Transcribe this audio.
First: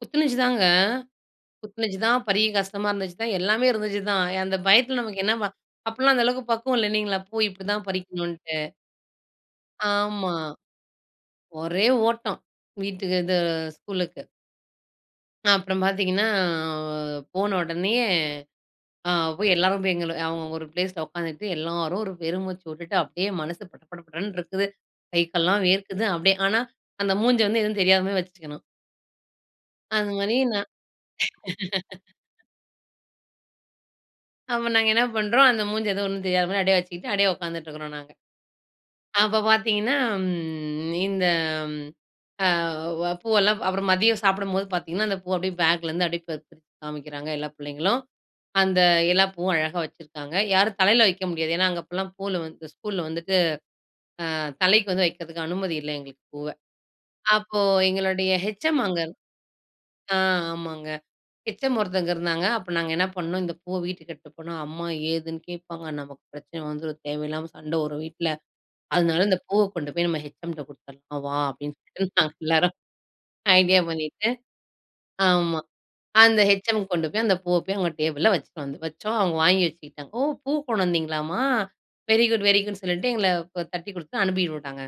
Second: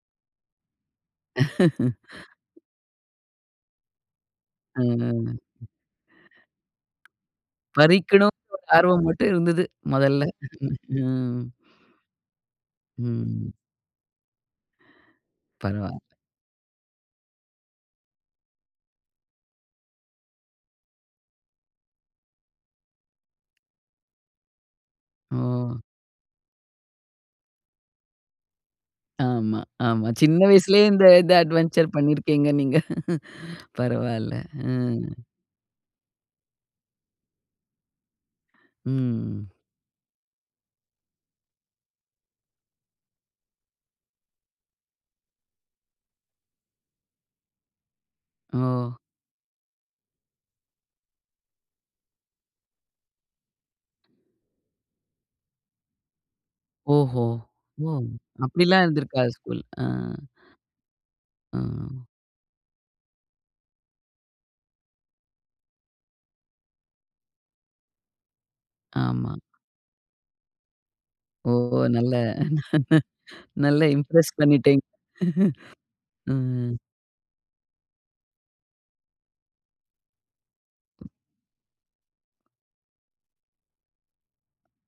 குத்துனுச்சுதாங்க குத்துனுச்சுதான் பெரிய கஷ்டமா இருந்துச்சுதான். எல்லாமே இருந்துச்சுதான். அந்தப் பயத்துல நமக்கு ம். என்ன அப்பல்லாம் அந்த அளவுக்குப் பக்குவம் இல்லீங்களா, போய் இப்படி தான் பறிக்கணும்னு பறிக்கணுன்டு. ஒரு ஆர்வம் மட்டும் இருந்தது மொதல்ல. ஆமா. ம், ஒரே ஓட்டம். வீட்டுக்கு இது ம். ஸ்கூலுக்கு. அப்புறம் பரவால்ல! பாத்தீங்கன்னா போன உடனயே ஆ போய் எல்லாரும் போய் எங்கள அவுங்கவுங்க ஒரு ப்லேஸ்ல உக்காந்துட்டு எல்லாரும் ஒரு பெருமூச்சு விட்டுட்டு அப்டியே மனசு பட படன்னு இருக்குது. கைக்கால் எல்லாம் ஓ! வேர்க்குது அப்டியே. ஆனா, அந்த மூஞ்ச எதுவும் தெரியாத மாதிரி வச்சுக்கணும். ஆமா, ஆமா. அது மாதிரி சின்ன நான். வயசுலயே இந்த இந்த அட்வென்ட்ச்சர் பண்ணிருக்கீங்க நீங்க. பரவாயில்ல. அப்ப அ. நாங்க என்ன பண்றோம். அந்த மூஞ்சுல எதுவும் ஒண்ணும் தெரியாத மாதிரி வெச்சுக்கிட்டு அப்டியே உக்காந்துட்டு இருக்கோம் நாங்க. அப்பப் ம். பாத்தீங்கன்னா ம் இந்த ஆ வ பூவல்லாம் அப்புறம் மதியம் சாப்பிடும்போது பாத்தீங்கன்னா, அந்தப் பூ அப்டியே பேக்லருந்து அப்டியே க காமிக்கிறாங்க எல்லா புள்ளைங்களும். அந்த ஓ! எல்லா பூவும் அழகா வச்சிருக்காங்க. யாரும் தலையில வைக்க முடியாது. அங்க அப்டிலாம் பூவல்லாம் ஸ்கூல்ல வந்துட்டு, ஆ தலைக்கு வந்து வைக்கிறதுக்கு அனுமதி இல்ல எங்களுக்குப் பூவ. ஓஹோ! அப்போ ஓ! எங்களோடய ஹெச். எம் அப்டில்லாம் அங்க இருந்திருக்கா ஸ்கூல்? அ, அ ஆமாங்க. அ. ஹெச். எம் ஒருத்தங்க இருந்தாங்க. அப்ப நாங்க என்ன பண்ணோம். இந்தப் பூவ வீட்டுக்கு எடுத்துட்டு போனா அம்மா ஏதுன்னு கேப்பாங்க. நமக்குப் பிரச்சனை வந்துரும். தேவையில்லாம சண்டை வரும் வீட்ல. அதனால ஆமா. அந்தப் பூவ கொண்டு போய் நம்ம ஹெச். எம் குடுத்தரணும் வா. ஓ! அப்டின்னு நல்லா, நாங்க எல்லாரும் ஐடியா நல்லா பண்ணிட்டு. இம்ப்ரெஸ் பண்ணிட்டீங்க, ஆமா அந்த ஹெச். ம். எம்.க்கு கொண்டு போய் அந்தப் பூவ அவங்க டேபிள்ல வச்சி வந்தோம். வச்சோம். அவுங்க வாங்கி வச்சுக்கிட்டாங்க. ஓ! பூ கொண்டு வந்தீங்களா மா வெரிகுட் வெரிகுட்ன்னு சொல்லிட்டு எங்கள தட்டி குடுத்துட்டு அனுப்பிவிட்டாங்க.